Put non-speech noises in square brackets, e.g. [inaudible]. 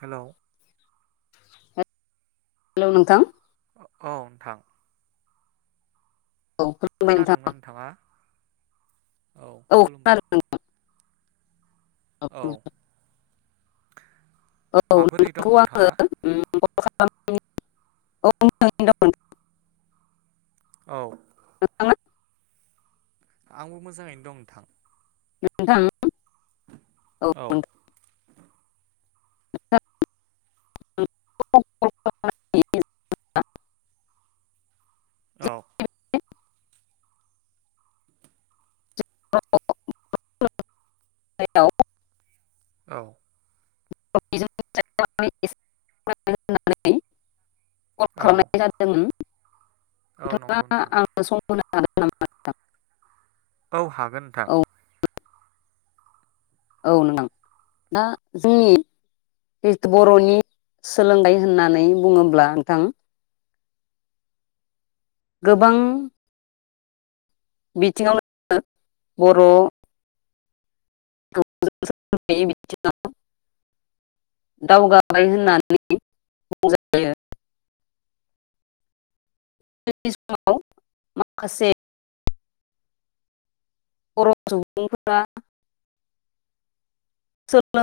Hello hello नोंथां ओऔ नोंथां औ खुलुमबाय नोंथां खोनादों ना नोंथाङा? औ खोनादों [unintelligible] औ [unintelligible] औ माबोरै दं नोंगौ नोंथाङा आङो उम [unintelligible] औ नोंथां आंबो मोजाङैनो दं नोंथां नोंथां [unintelligible] औ [unintelligible] [unintelligible] [unintelligible] औ [unintelligible] औ [unintelligible] कल खालामनाय औ जादोंमोन औ नंगौ नोंथाङा नोंथां आं सम [unintelligible] औ हागोन नोंथां। औ औ नोंदां दा जोंनि जिथु बर'नि सोलोंथाइ होननानै बुङोब्ला नोंथां गोबां बिथिङावनो बर' [unintelligible] दावगाबाय होननानै बुंजायो बे समाव माखासे बर' सुबुंफोरा [unintelligible]